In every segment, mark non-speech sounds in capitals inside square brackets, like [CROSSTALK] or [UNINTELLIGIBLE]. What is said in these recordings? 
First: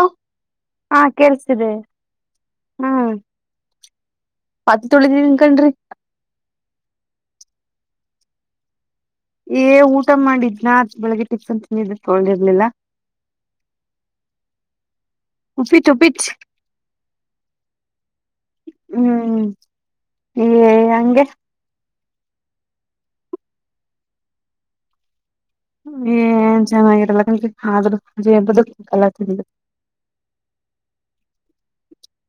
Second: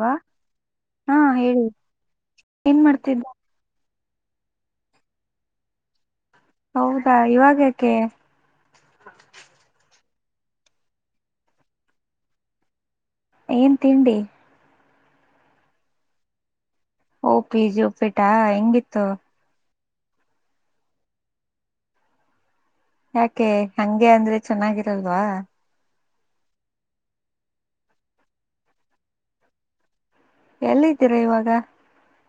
ವ ಹಾ ಹೇಳಿ ಏನ್ ಹ್ಮ್ ಮಾಡ್ತಿದ್ದ್ ಪಾತ್ರೆ ತೊಳಿತಿದನ್ ಕನ್ರೀ ಹೌದಾ ಇವಾಗ್ಯಾಕೆ ಏ ಊಟ ಮಾಡಿದ್ನಾ ಅದ ಬೆಳಗ್ಗೆ ಟಿಪ್ಫನ್ ತಿಂದಿದ್‌ಕ್ಕೆ ಹೋಗಿರಲಿಲ್ಲ. ಏನ್ ತಿಂಡಿ? ಉಪಿತ್ ಉಪಿಚ್ ಓ ಪಿಜಿ ಉಪ್ಪಿಟ್ಟ ಹೆಂಗಿತ್ತು? ಹ್ಮ್ ಏ ಹಂಗೆ ಯಾಕೆ ಹಂಗೆ ಅಂದ್ರೆ ಚೆನ್ನಾಗಿರಲ್ವಾ. ಏನ್ ಚೆನ್ನಾಗಿರಲ್ಲ ಆದ್ರೂ ಅದಲ್ಲ ತಿ [UNINTELLIGIBLE] ಎಲ್ಲಿ ಇದ್ದೀರಾ ಇವಾಗ [UNINTELLIGIBLE]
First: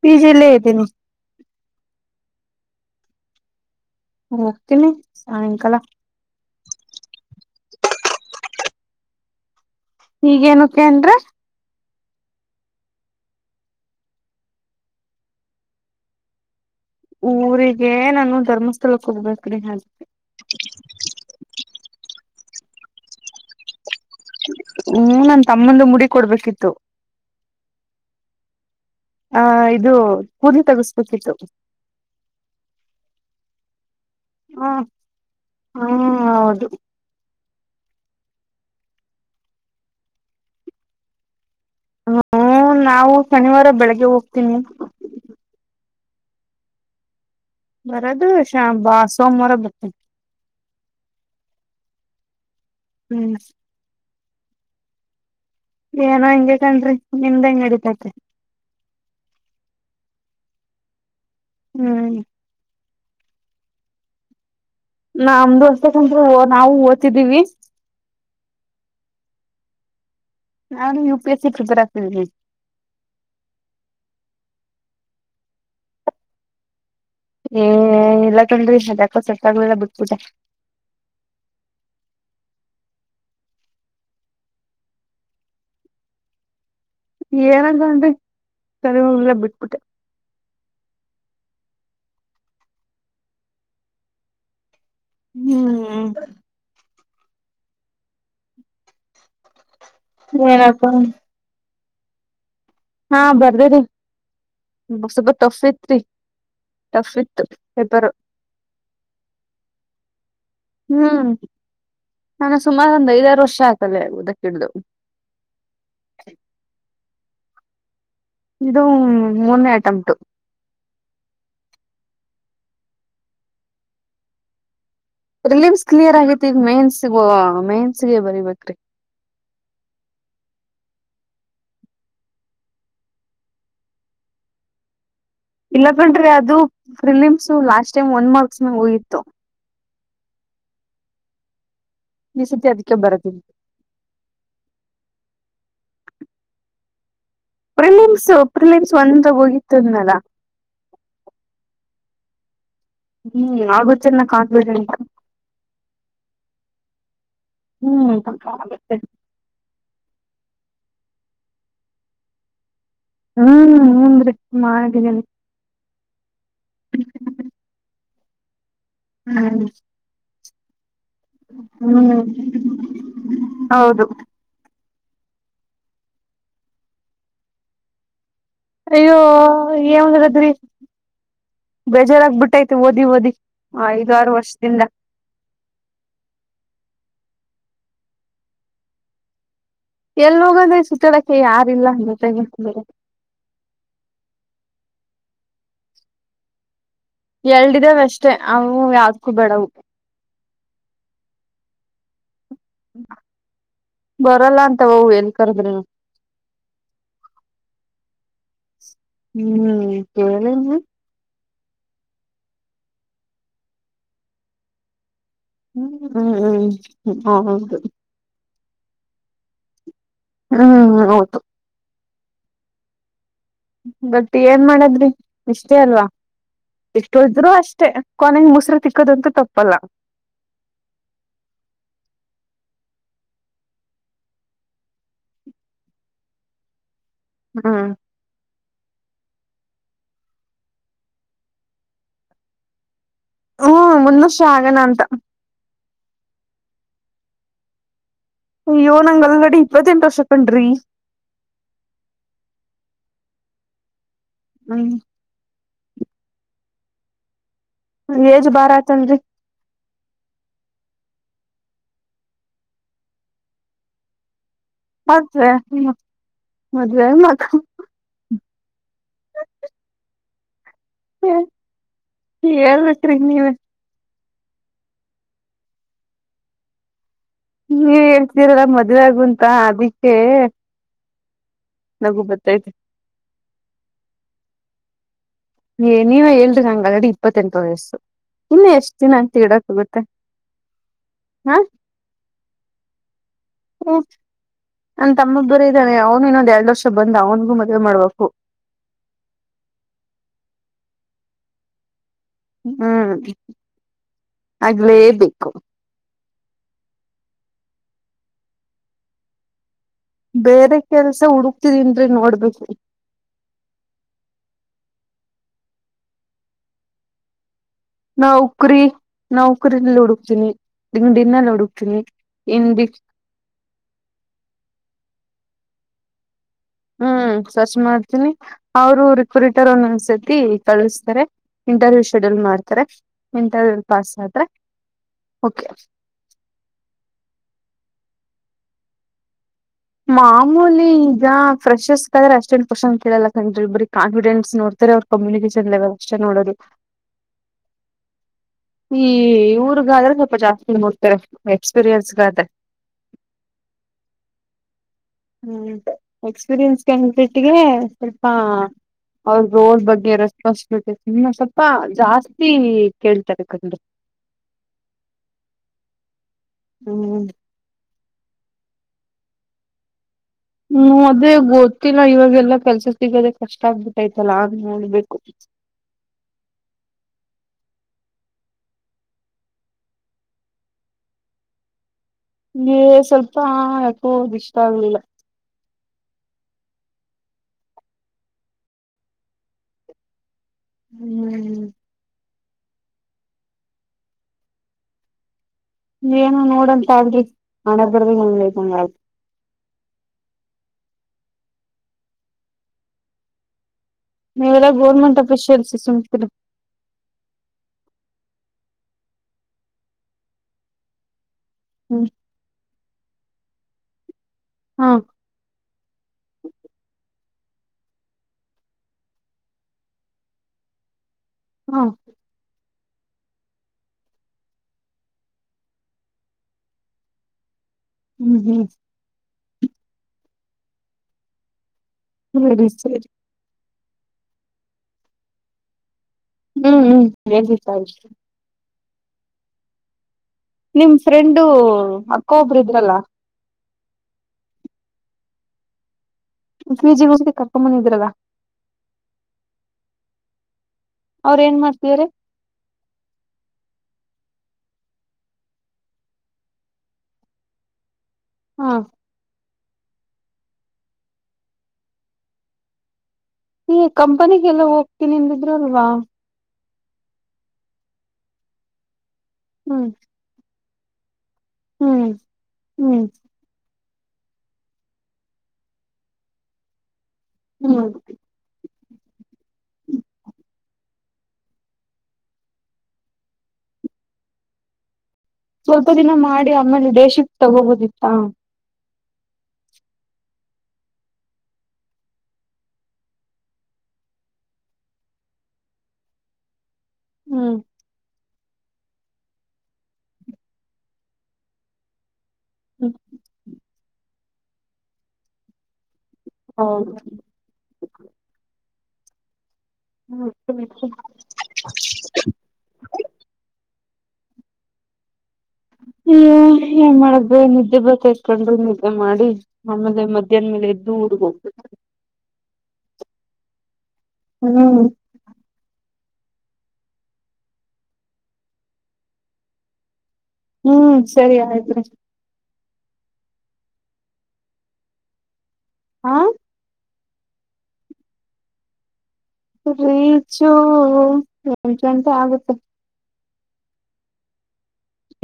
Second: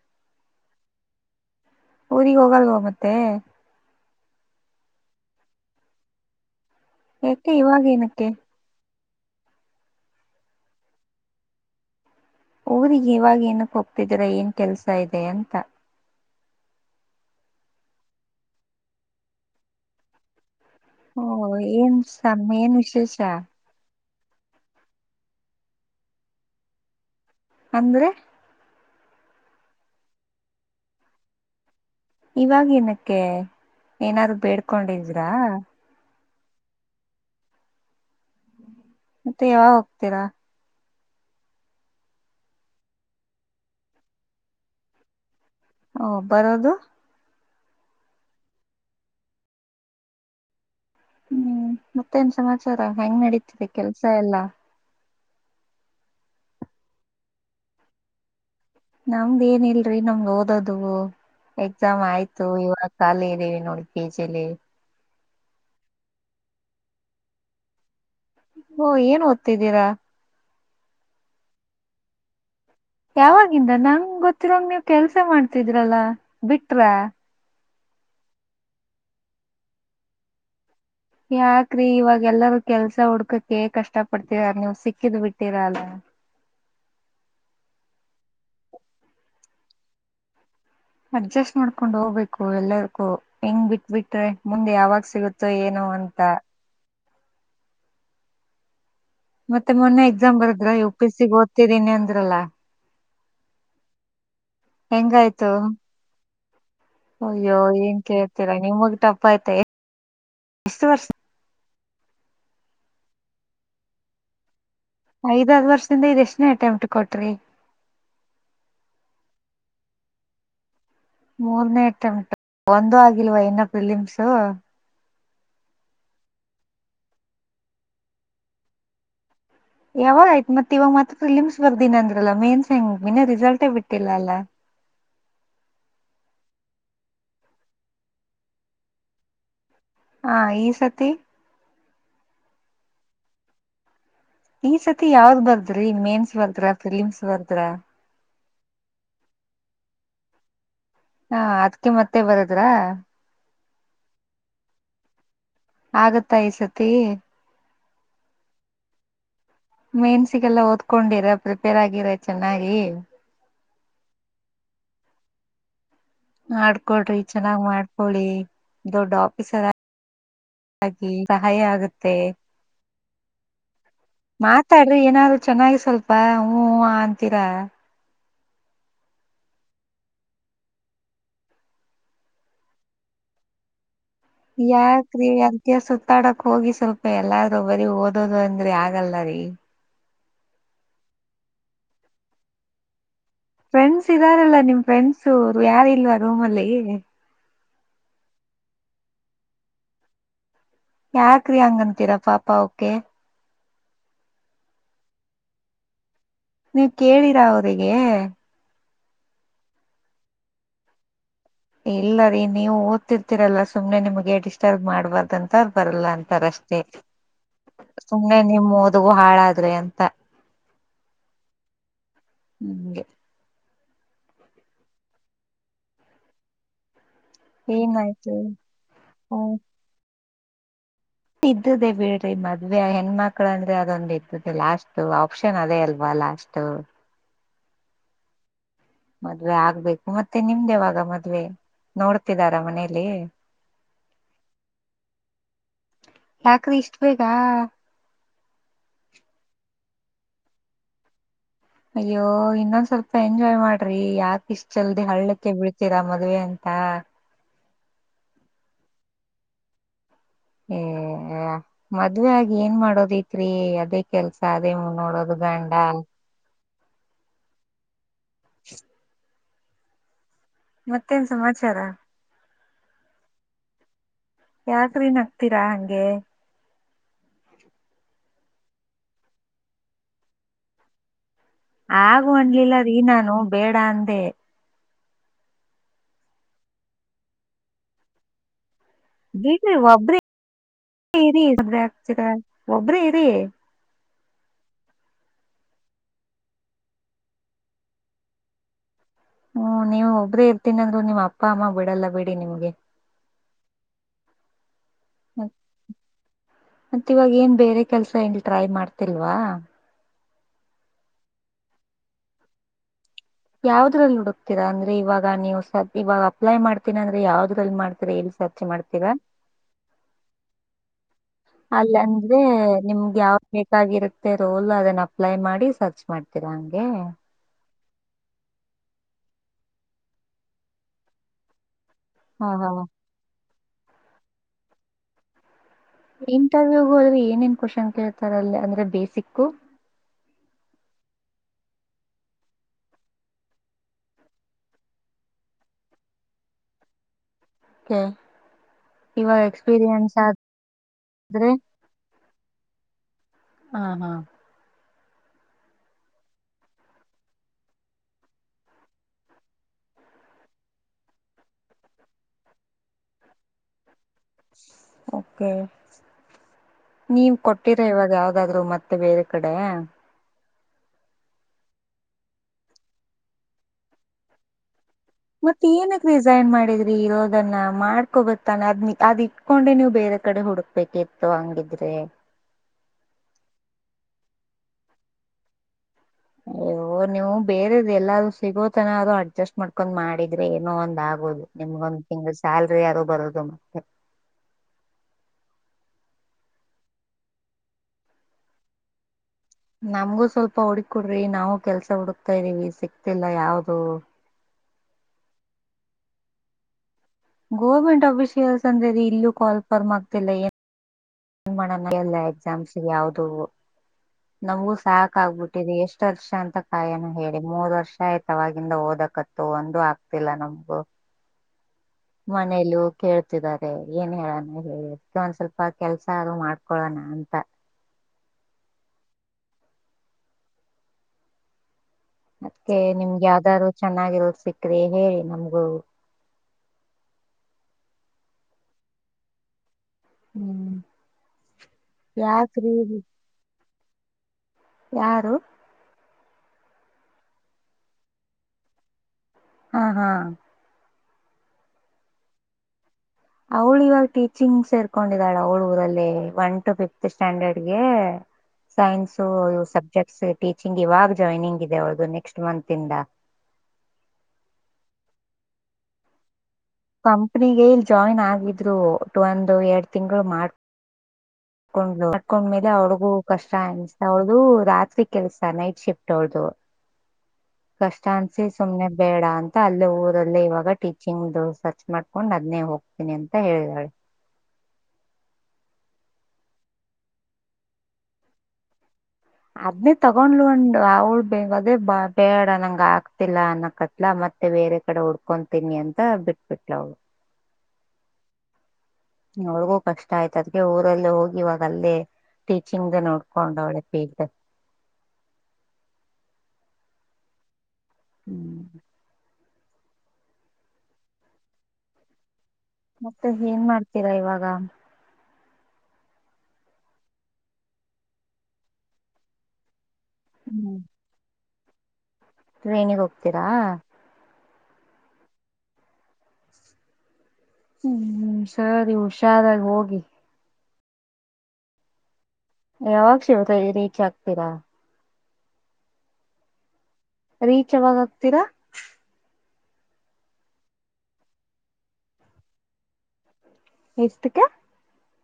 ಪಿ ಜಿ ಲೆ ಇದೀನಿ [UNINTELLIGIBLE] ಊರಿಗೆ ಹೋಗಲ್ವಾ ಮತ್ತೆ [UNINTELLIGIBLE] ಹೋಗ್ತೀನಿ ಸಾಯಂಕಾಲ [UNINTELLIGIBLE] ಯಾಕೆ ಇವಾಗ ಏನಕ್ಕೆೆ ಈಗೇನುಕ್ಕೆ ಅಂದ್ರೆ [UNINTELLIGIBLE] ಊರಿಗೆ ಇವಾಗ ಏನಿಕ್ ಹೋಗ್ತಿದೀರ ಏನ್ ಕೆಲ್ಸ ಇದೆ ಅಂತ [UNINTELLIGIBLE] ಊರಿಗೆ ನಾನು ಧರ್ಮಸ್ಥಳಕ್ಕೆ ಹೋಗ್ಬೇಕ್ರಿ ಹೆ [UNINTELLIGIBLE] ಓ ಏನ್ ಏನ್ ವಿಶೇಷ [UNINTELLIGIBLE] ಹ್ಮ ನನ್ ತಮ್ಮಂದು ಮುಡಿ ಕೊಡ್ಬೇಕಿತ್ತು [UNINTELLIGIBLE] ಅಂದ್ರೆ [UNINTELLIGIBLE] ಆ ಇದು ಪುದಿ ತಗಸ್ಬೇಕಿತ್ತು [UNINTELLIGIBLE] ಇವಾಗ್ ಏನಕ್ಕೆ ಏನಾದರು ಹ ಬೇಡ್ಕೊಂಡಿದ್ರಾ [UNINTELLIGIBLE] ಹಾ ಹೌದು [UNINTELLIGIBLE] ಮತ್ತೆ ಯಾವಾಗ ಹೋಗ್ತೀರಾ [UNINTELLIGIBLE] ಹ್ಮ ನಾವು ಶನಿವಾರ ಬೆಳಗ್ಗೆ ಹೋಗ್ತೀನಿ [UNINTELLIGIBLE] ಓ ಬರೋದು [UNINTELLIGIBLE] ಬರೋದು ಶ ಬಾ ಸೋಮವಾರ ಬರ್ತೀನಿ [UNINTELLIGIBLE] ಹ್ಮ್ ಮತ್ತೇನ್ ಸಮಾಚಾರ ಹೆಂಗ್ ಹ್ಮ್ ನಡೀತಿಧೇ ಕೆಲ್ಸ ಎಲ್ಲಾ [UNINTELLIGIBLE] ಏನೋ ಹೆಂಗೆ ಕಣ್ರಿ ನಿಮ್ದ್ ಹೆಂಗ್ ಅಡಿತೈತೆ [UNINTELLIGIBLE] ನಮ್ದ ಏನ ಇಲ್ರಿ ನಮ್ದ ಓದದು ಎಕ್ಸಾಮ್ ಹ್ಮ್ ಆಯ್ತು ಇವಾಗ [UNINTELLIGIBLE] ಕಾಲಿ ಇದೀವಿ ನೋಡಿ ಪಿಜಿಲಿ [UNINTELLIGIBLE] ನಮ್ದು ನಾವು ಓದ್ತಿದೀವಿ [UNINTELLIGIBLE] ಓ ಏನ್ ಓದ್ತಿದ್ದೀರಾ [UNINTELLIGIBLE] ನಾನು U P S C prepare ಆಗ್ತಿದ್ದೀನಿ [UNINTELLIGIBLE] ಯಾವಾಗಿಂದ ನಂಗ ಗೊತ್ತಿರಂಗ ನೀವ ಕೆಲ್ಸ ಮಾಡ್ತಿದ್ರಲ್ಲ ಬಿಟ್ರ [UNINTELLIGIBLE] ಏ ಇಲ್ಲ ಕನ್ರೀ ಅದಾಕೋ ಸೆಟ್ ಆಗ್ಲಿಲ್ಲ ಬಿಟ್ಬಿಟ್ಟೆ [UNINTELLIGIBLE] ಯಾಕ್ರಿ ಇವಾಗ ಎಲ್ಲರೂ ಕೆಲ್ಸ ಹುಡ್ಕಕ ಕಷ್ಟ ಪಡ್ತೀರ ನೀವ್ ಸಿಕ್ಕಿದ್ ಬಿಟ್ಟಿರಲ್ಲ [UNINTELLIGIBLE] ಏನಂತ ಅಂದೆ ಸರಿ ಹೋಗ್ಲಿಲ್ಲ ಬಿಟ್ಬಿಟ್ಟೆ [UNINTELLIGIBLE] ಅಡ್ಜಸ್ಟ್ ಮಾಡ್ಕೊಂಡು ಹೋಗ್ಬೇಕು ಎಲ್ಲದಕ್ಕೂ ಹೆಂಗ್ ಬಿಟ್ ಬಿಟ್ರೆ ಮುಂದೆ ಯಾವಾಗ [UNINTELLIGIBLE] ಸಿಗುತ್ತೋ ಏನೋ ಹ್ಮ್ ಅಂತ [UNINTELLIGIBLE] ಮತ್ತೆ ಮೊನ್ನೆ ಎಕ್ಸಾಮ್ ಬರದ್ರ ಏನಪ್ಪ ಯು ಪಿ ಸಿ ಓದ್ತಿದೀನಿ ಅಂದ್ರಲ್ಲಾ [UNINTELLIGIBLE] ಹಾ ಬರ್ದೇರೀ ಒನ್ ಸ್ವಲ್ಪ ಹೆಂಗಾಯ್ತು ಟಫ್ ಇತ್ರೀ [UNINTELLIGIBLE] ಅಯ್ಯೋ ಏನ್ ಕೇಳ್ತೀರಾ ನಿಮಗ್ ಟಫ್ ಆಯ್ತಾ ಎಷ್ಟ ವರ್ಷ [UNINTELLIGIBLE] ಹ್ಮ್ ನಾನು ಸುಮಾರು ಒಂದ್ ಐದಾರು ವರ್ಷ ಆಗ್ತಲ್ಲದಕ್ಕಿಡ್ದು [UNINTELLIGIBLE] ಐದ್ಆರ್ ವರ್ಷದಿಂದ ಇದ ಎಷ್ಟನೇ ಅಟೆಂಟ್ ಕೊಟ್ರಿ [UNINTELLIGIBLE] ಇದು ಮ ಮೂನ್ನೇ ಅಟ್ಟೆಂಟು [UNINTELLIGIBLE] ಮೂರ್ನೇ ಅಟೆಂಟ್ ಒಂದು ಆಗಿಲ್ವ ಇನ್ನ ಫ್ರಿಲಿಮ್ಸು [UNINTELLIGIBLE] ಪ್ರಿಲಿಮ್ಸ್ ಕ್ಲಿಯರ್ ಆಗೈತಿ ಈಗ ಮೆನ್ಸಿಗ ಮೆನ್ಸಗೆ ಬರಿಬೇಕ್ರಿ [UNINTELLIGIBLE] ಯಾವಾಗ ಆ್ತ ಮತ್ ಇವಾಗ್ತ್ ಫಿಲಿಮ್ಸ್ ಬರ್ದಿನ ಅಂದ್ರಲ್ಲ ಮೇನ್ಸ್ ಹೆಂಗ ಇನ ರಿಸಲ್ಟೇ ಬಿಟ್ಟಿಲ್ಲ ಅಲ್ಲಾ [UNINTELLIGIBLE] ಇಲ್ಲ ಕಂಡ್ರೆ ಅದು ಫಿಲಿಮ್ಸ ಲಾಸ್ಟ್ ಟೈಮ್ ಒಂದ್ ಮಾರ್ಕ್ಸ್ ನಗ ಹೋಗಿತ್ತು [UNINTELLIGIBLE] ಹಾ ಈ ಸತಿ [UNINTELLIGIBLE] ಈಸತಿ ಅಧಿಕ ಬರದಿಲ್ಲ [UNINTELLIGIBLE] ಈ ಸತಿ ಯಾವ್ದ್ ಬರ್ದ್ರಿ ಮೇನ್ಸ್ ಬರ್ದ್ರ ಫಿಲಿಮ್ಸ್ [UNINTELLIGIBLE] ಪ್ರಿಲಿಮ್ಸ್ ಪ್ರಿಲಿಮ್ಸ್ ಒಂದ ಹೋಗಿತ್ತುದ್ನಲ್ಲ [UNINTELLIGIBLE] ಹಾ ಅದಕ್ಕೆ ಮತ್ತೆ ಬರದ್ರ [UNINTELLIGIBLE] ಆಗತ್ತ ಅನ ಕಾಣಫಿಡೆನ್ಸ್ [UNINTELLIGIBLE] ಆಗತ್ತಾ ಈ ಸತಿ [UNINTELLIGIBLE] ಹ್ಮ್ ಪಕ್ಕ ಆಗುತ್ತೆ [UNINTELLIGIBLE] ಮೇನ್ಸಿಗೆಲ್ಲ ಓದ್ಕೊಂಡಿರ ಪ್ರಿಪೇರ್ ಆಗಿರ ಚೆನ್ನಾಗಿ ಹ್ಮ್ ಹಂದ ಮಾಡಿದ್ದನೆ ಆಡ್ಕೊಳ್ರಿ ಚೆನ್ನಾಗ್ ಮಾಡ್ಕೊಳಿ ದೊಡ್ ಆಫೀಸ್ ಅದ ಸಹಾಯ ಹ್ಮ್ ಆಗುತ್ತೆತ್ ಹೌದು ತಾಡ್ರಿ ಏನಾದ್ರು ಚೆನ್ನಾಗಿ ಸ್ವಲ್ಪ ಹೂಞ ಅಂತೀರಾ ಅಯ್ಯೋ ಏಂದ ಬೇಜಾರಾಗಬಿಟ್ಟೈತಿ ಓದಿ ಓದಿ ಆಯ್ ಯಾಕ್ರೀ ಯಾರ್ಕ ಸುತ್ತಾಡಕ್ ಹೋಗಿ ಸ್ವಲ್ಪ ಎಲ್ಲಾರೂ ಬರಿ ಓದೋದು ಅಂದ್ರೆ ಆಗಲ್ಲರಿೀ ಎಲ್ಲಿ ಹೋಗದ್ರೆ ಸುತ್ತಡಕ್ಕೆ ಯಾರಿಲ್ಲ ಅಂದ ತಗ ಫ್ರೆಂಡ್ಸ್ ಇದ್ದಾರಲ್ಲ ನಿಮ್ ಫ್ರೆಂಡ್ಸು ಯಾರ ಇಲ್ವಾ ರೂಮ್ ಅಲ್ಲಿ ಎಲ್ಿದಾವ ಅಷ್ಟೇ ಅವು ಯಾವ್ದಕ್ಕೂ ಬೇಡವು ಯಾಕ್ರಿ ಹಂಗಂತೀರಾ ಪಾಪಾ ಕೆ ಬರಲ್ಲ ಅಂತ ಅ ಏನ್ ಕರ್ದ್ರಿ ನೀವು ಕೇಳಿರಾ ಅವರಿಗೆ ಹ್ಮ್ ಕೇಳನು ಇಲ್ಲ ರೀ ನೀವು ಓದ್ತಿರ್ತಿೀರಲ್ಲ ಸುಮ್ನೆ ನಿಮ್ಗೆ ಡಿಸ್ಟರ್ಬ್ ಮಾಡ್ಬಾರ್ದು ಂತ ಬರಲ್ಲ ಹ್ಮ್ ಅಂತಾರಷ್ಟೇ ಹ್ಮ್ ಹೌದು ಸುಮ್ನೆ ನಿಮ್ಮ ಓದಗ ಹಾಳಾದ್ರೆ ಅಂತ ಹ್ಮ್ ಹೌದು ಹ್ಮ್ ಬಟ್ ಏನ್ ಮಾಡದ್ರಿ ನಿಷ್ಟೇ ಅಲ್ವಾ ಕುಳಿದ್ರು ಅಷ್ಟೇ ಏನಾಯ್ತು ಕೊನೆಗೆ ಮೊಸರು ತಿಕ್ಕೋದಂತೂ ತಪ್ಪಲ್ಲ ಇದ್ದದೆೇ ಬಿೀಡ್ರಿ ಮದ್ವೆ ಹೆಣ್ಮಕ್ಳ ಅಂದ್ರೆ ಅದೊಂದು ಇದ್ದದೆ ಲಾಸ್ಟ್ ಆಪ್ಷನ್ ಅದೇ ಅಲ್ವ ಲಾಷ್ಟು ಹ್ಮ ಮದ್ವೆ ಆಗ್ಬೇಕು ಮತ್ತೆ ನಿಮ್ದೆವಾಗ ಮದ್ವೆ ನೋಡ್ತಿದಾರ ಮನೇಲಿ ಹ್ಮ್ ಮುಂದ ವರ್ಷ ಆಗಣ ಅಂತ ಯಾಕ್ರ ಇಷ್ಟ ಬೇಗಾ ಅಯ್ಯೋ ನಂಗಗೆ ಅಲ್ಗಡೆ ಇಪ್ಪತ್ತೆಂಟು ವರ್ಷ ಕಂಡ್ರಿ ಅಯ್ಯೋ ಇನ್ನೊಂದ್ ಸ್ವಲ್ಪ ಎಂಜಾಯ್ ಮಾಡ್ರಿ ಯಾರ್ ಇಷ್ಟ ಹ್ಮ್ ಜಲ್ದಿ ಹಳ್ಳಕ್ಕೆ ಬಿೀಳ್ತೀರಾ ಮದ್ವೆ ಅಂತ ಏಜ ಬಾರಾ ಚಂದ್ರ ಏ ಮದ್ವೆ ಆಗಿ ಏನ್ ಮಾಡೋದೈತ್ರಿ ಅದೇ ಕೆಲ್ಸ ಸಾಧೇ ನೋಡೋದು ಗಾಂಡ ಮದ್ ಮಕ್ಕ [UNINTELLIGIBLE] ಮತ್ತೇನ್ ಸಮಾಚಾರ ಹೇಳ್ಬೇಕ್ರಿ ನೀವ ಯಾಕ್ರೀನ್ ಹಕ್ತರಾ ಹಂಗೆ ನೀ ಹೇಳ್ತೀರಲ್ಲ ಮದ್ೆ ಆಗುಂತ ಅದಿಕ್ಕೆ ನಗು ಆಗು ಬತ್ತೈತಿ ಅನ್್ಲಿಲ್ಲ ರೀ ನಾನು ಬೇಡ ಅಂದೆ ನೀವೇ ಹೇಳ್ರಿ ಹಂಗ ಅಲ್ರೆಡಿ ಇಪ್ಪತ್ತೆಂಟು ವಯಸ್ಸು ಇನ್ನು ಎಷ್ಟು ಬಿಡ್ರಿ ಒಬ್ರ ಇ ಹಾ ಒಬ್ರ ಇರಿ ಹ ನನ್ ತಮ್ಮಬ್ಬರ ಇದ್ದಾನೆ ಅವ್ನು ಇನ್ನೊಂದ್ ಎರಡ್ ವರ್ಷ ಬಂದ್ ಅವನಗೂ ಮದ್ವೆ ಮಾಡ್ಬೇಕು ಹ್ಮ್ ನೀವು ಒಬ್ಬ್ರೇ ಇರ್ತೀನಂದ್ರರು ನಿಮ್ಮ ಅಪ್ಪ ಅಮ್ಮ ಬಿಡಲ್ಲ ಬಿ ಹ್ಮ್ ಆಗ್ಲೇಬೇಕು ಮತ್ತ ಇವಾಗ ಏನ್ ಬೇರೆ ಕೆಲ್ಸ ಇಲ್ ಟ್ರೈ ಮಾಡ್ತಿಲ್ವಾ ಬೇರೆ ಕೆಲ್ಸ ಹುಡುಕ್ತಿದನ್ರರಿ ನೋಡ್ಬೇಕು ಯಾವದ್ರಲ್ಲಿ ಹುಡುಕ್ತೀರಾ ಅಂದ್ರೆ ಇವಾಗ ನೀವು ಇವಾಗ ಅಪ್ಲೈ ಮಾಡ್ತೀನಿ ಅಂದ್ರೆ ಯಾವ್ದ ನೌಕರಿ ನೌಕರಿ ಹುಡುಕ್ತೀನಿ ಡಿಗ್ಡಿನಲ್ಲಿ ಅಲ್ಲ ಹುಡುಕ್ತೀನಿ ಅಂದ್ರೆ ಇಂಡಿ ನಿಮ್ಗೆ ಯಾವ ಬೇಕಾಗಿರುತ್ತೆ ರೋಲ್ ಅದನ್ನ ಅಪ್ಲೈ ಮಾಡಿ ಸರ್ಚ್ ಮಾಡ್ತೀರಾ ಹಂಗೆ ಹ್ಮ್ ಸರ್ಚ್ ಅವರು ರಿಕ್ುರಿಟರ್ನ್ನೊಂದ್ಸತಿ ಕಳಸ್ತಾರೆ ಇಂಟರ್ವ್ಯೂ ಶೆಡ್ಯೂಲ್ ಹಾ ಹಾ ಮಾಡ್ತಾರೆ ಇಂಟರ್ವ್ಯೂ ಪಾಸ್ ಆದ್ರರೆ ಕೆ ಇಂಟರ್ವ್ಯೂ ಹೋಗಿ ಏನೇನ್ ಕ್ವಶನ್ ಕೇಳ್ತಾರಲ್ಲ ಅಂದ್ರೆ ಬೇಸಿಕ್ು ಮಾಮೂಲಿ ಈಗ ಫ್ರೆಷರ್ಸ್ಾದ್ರ ಅಷ್ಟೇನ್ ಪುಷನ್ ಕೇಳಲ್ಲ ಬರೀ ಕಾನ್ಫಿಡೆನ್ಸ್ ನೋಡ್ತಾರೆ ಅವ್ರರು ಕಮ್ಯುನಿಕೇಶನ್ ಲೆವೆಲ್ ಅಷ್ಟೇ ನೋಡಿ ಹಾ ಈ ಊರ್ಗಾದ್ರೆ ಸ್ವಲ್ಪ ಜಾಸ್ತಿ ಮೂಡ್ತಾರೆ ಆದ್ರೆ ಎಕ್ಸ್ಪೀರಿಯನ್ಸ್ಗಾದ್ರೆ ಹ್ಮ ಹಾ ಹ್ಮ ಎಕ್ಸ್ಪೀರಿಯನ್ಸ್ ಕಂಪಟ್ಗೆ ಸ್ವಲ್ಪ ಅವ್ರ ರೋಡ್ ಬಗ್ಗೆ ರೆಸ್ಪಾನ್ಸ್ ಸ್ವಲ್ಪ ಜಾಸ್ತಿ ಕೇಳ್ತಾರೆ ಕಂಡರು ಕೆ ಹ್ಮ್ ನೀವ್ ಕೊಟ್ಟಿರ ಇವಾಗ ಯಾವ್ದಾದ್ರು ಮತ್ತೆ ಬೇರೆ ಕಡೆ ಹ್ಮ್ ಅದೇ ಗೊತ್ತಿಲ್ಲ ಇವಾಗೆಲ್ಲಾ ಕೆಲ್ಸ ಸಿಗದೆ ಕಷ್ಟ ಆಗ್ಬಿಟ್ಟೈತಲ್ಲ ಅ ನೋಡ್ಬೇಕು ಮತ್ತೆ ಏನಕ್ ಹಕೋಗುತ್ತಾನೆ ಅದ್ ಅದ್ ಇಟ್ಕೊಂಡೆ ನೀವು ಬೇರೆ ಕಡೆ ಹುಡುಕ್ಬೇಕಿತ್ತು ಹಂಗಿದ್ರೆ ನಿಗೆ ಸ್ವಲ್ಪ ಯಾಕೋದು ಇಷ್ಟ ಆಗ್ಲಿಲ್ಲ ಅಯ್ಯೋ ನೀವು ಬೇರೆದ ಎಲ್ಲೂ ಸಿಗೋತನ ಅರು ಅಡ್ಜಸ್ಟ್ ಮಾಡ್ಕೊಂಡ್ ಮಾಡಿ ್ರೆ ಏನೋ ಒಂದ ಆಗೋದು ಹ್ಮ್ ನಿಮ್ಗ ಒಂದ್ ತಿಂಗ್ ಶಲ್ರಿ ಯಾರು ಬರುದು ಮತ್ತೆ ಏನು ನೋಡಂತ ತಾಳ್ರೀ ಹನರ್ಬರ್ದ ನಮಗೂ ಸ್ವಲ್ಪ ಹುಡ್ಕ ಕೊಡ್ರಿ ನಾವು ಕೆಲ್ಸ ಹುಡುಕ್ತಾ ಇದ್ದೀವಿ ಸಿಕ್ತಿಲ್ಲ ಯಾವ್ದು ನೀವೆ ಎಲ್ಲ ಗೌರ್ಮೆಂಟ್ ಆಫಿಷಿಯಲ್ಸ ಸುಮ್ಕಿರಿ ಗೋರ್ಮೆಂಟ್ ಆಫಿಷಿಯಲ್ಸ್ ಅಂದ್ರೆ ರ ಇಲ್ಲೂ ಕಾಲ್ ಫರ್ಮ್ ಆಗ್ತಿಲ್ಲ ಏನ್ ನಿಮ್ಮಣಲ್ಲ ಹ್ಮ್ ಎಕ್ಸಾಮ್ಸ್ ಯಾವವದು ನಮಗೂ ಹಾ ಸಾಕಾಗಗ್ಬಿಟ್ಟಿದ ಎಷ್ಟ ವರ್ಷ ಅಂತ ಕಾಯನ ಹೇಳ ಮೂರ್ ವರ್ಷ ಆಯ್ತಾವವಾಗಿಂದ ಓದಕತ್ತು ಒಂದು ಆಗ್ತಿಲ್ಲ ನಮ್ಗು ಹಾ ಮನೇೆಯಲ್ಲಿ ಕೇಳ್ತಿದ್ದಾರೆ ಏನ್ ಹೇಳಣ ಹೇಳಿಕ್ಕೆ ಒಂದ್ ಸ್ವಲ್ಪ ಕೆಲ್ಸ ಅದು ಮಾಡ್ಕೊಳೋಣ ಅಂತ ಹ್ಮ್ ಹ್ಮ್ ಸರಿ ಅದ್ಕ್ಕೆ ಸರಿ ನಿಮ್ಗೆ ಯಾವ್ದಾರರು ಚೆನ್ನಾಗಿರೋದ ಸಿಕ್ಕ್ರಿ ಹೇಳಿ ನಮ್ಗೂ ಹ್ಮ್ ಹ್ಮ್ ಎಜಿ ಸಾರ ಹ್ಮ್ ನಿಮ್ ಫ್ರೆಂಡು ಅಕ್ಕ ಒಬರು ಯಾಕ್ರೀ ಇದ್ರಲ್ಲ ಯಾರು ಪಿಜಿ ಮುಗಿಸ್ಕೊಂಡು ಕರ್ಕೊಂಡ್ ಬಂದಿದ್ರಲ್ಲ ಹ್ಮ್ ಹ್ಮ್ ಅವ್ರ ಏನ್ ಮಾಡ್ತಾರೆ ಅವಳು ಇವಾಗ ಟೀಚಿಂಗ್ ಸೇರ್ಕೊಂಡಿದ್ದಾಳ ಅವಳ ಊರಲ್ಲಿ ಒನ್ ಟು ಫಿಫತ್ ಸ್ಟ್ಯಾಂಡರ್ಡ್ಗೆ ಹಾ ಸೈನ್ಸ ಸಬ್ಜೆಕ್ಟ್ಸ್ ಟೀಚಿಂಗ್ ಇವಾಗ ಜಾಯ್ನಿಂಗ್ ಇದೆ ಅವ್ರ್ದದು ನೆಕ್ಸ್ಟ್ ಮಂತ್ ಇಂದ ನೀ ಕಂಪನಿಗೆಲ್ಲ ಹೋಗ್ತೀನಿದ್ರು ಅಲ್ವಾ ಕಂಪ್ನಿಗೆ ಇಲ್ ಜಾಯಿನ್ ಆಗಿದ್ರು ಒ ಒಂದು ಹ್ಮ್ ಎರಡ್ ತಿಂಗಳು ಮಾಡ್ ಹಕೊಂಡ್ ಹ್ಮ್ ಅಕೊಂಡ್ಮೇಲೆ ಹ್ಮ್ ಅವ್ರಗೂ ಕಷ್ಟ ಅನ್ ಅವದು ರಾತ್ರಿ ಕೆಲ್ಸ ನೈಟ್ ಶಿಫ್ಟ್ ಅವಳ್ದು ಹ್ಮ್ ಕಷ್ಟ ಅನ್ಸಿ ಸುಮ್ನೆ ಬೇಡ ಅಂತ ಅಲ್ಲೇ ಊರಲ್ಲೇ ಇವಾಗ ಟೀಚಿಂಗ್ದ ಸರ್ಚ್ ಮಾಡ್ಕೊಂಡ್ ಅದನೇ ಹೋಗ್ತೀನಿ ಅಂತ ಹೇಳಿದಾಳೆ ಸ್ವಲ್ಪ ದಿನ ಮಾಡಿ ಆಮೇಲೆ ಡೇಶಿಪ್ ತಗಬೋುದಿತ್ತಾ ಅದ್ನೇ ತಗೊಂಡ್ಲಂಡು ಅವಳ ಬೇ ಅದೇ ಬ ಬೇಡ ನಂಗ ಆಗ್ತಿಲ್ಲ ಅನ್ನಕತ್ಲ ಮತ್ತ ಮತ್ತೆ ಬೇರೆ ಕಡೆ ಉಡ್ಕೊತೀನಿ ಅಂತ ಬಿಟ್ಬಿಟ್ಲ ಅವಳು ಹ್ಮ್ ಅವಳಗೂ ಕಷ್ಟ ಆಯ್ತು ಅದ್ಕ್ಕೆ ಊರಲ್ಲ ಹೋಗಿ ಇವಾಗಲ್ಲೇ ಹ್ಮ್ ಟೀಚಿಂಗ್ದ ನೋಡ್ಕೊಂಡ ಅವಳ ಪೇದೆ ಹಾ ಹ್ಮ್ ಹ್ಮ ಮತ್ತೆ ಏನ್ ಮಾಡ್ತೀರಾ ಇವಾಗ ಹ್ಮ ಏನ್ ಮಾಡ ನಿದ್ದೆ ಬತ ಇಕೊಂಡ್ರೆ ನಿದ್ದೆ ಮಾಡಿ ಅಂದ್ರ ಮಧ್ಯಾಹ್ ಮೇಲೆ ಎದ್ದ ಉಡ್ಬ ಟ್ರೇನಿಗೆ ಹೋಗ್ತೀರಾ ಹ್ಮ್ ಹ್ಮ್ ಸರಿ ಹುಷಾರಾಗ ಹೋಗಿ ಹ್ಮ್ ಸರಿ ಆಯ್ತ ಯಾವಾಗ ಶಿವ ರೀಚ್ ಆಗ್ತೀರಾ ಹಾ ರೀಚ್ ಯಾವಾಗ ಆಗ್ತೀರಾ ರೀಚು ಎಂಟು ಗಂಟೆ ಆಗುತ್ತೆ ಎಷ್ಟತಕ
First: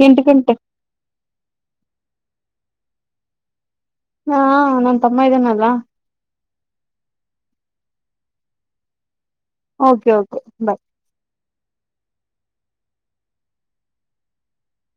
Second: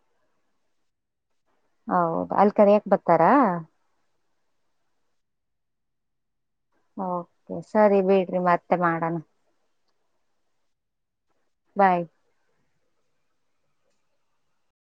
ಎಂಟು ಗಂಟೆ ಹೌದು ಅಲ್ ಕರ ಯಾಕ ಬರ್ತಾರಾ ಹಾ ನನ್ ತಮ್ಮ ಇದೇನಲ್ಲ ಕೆ ಸರಿ ಬಿಡ್ರಿ ಮತ್ತೆ ಮಾಡಣ ಓಕೆ ಓಕೆ ಬಾಯ್ ಬಾಯ್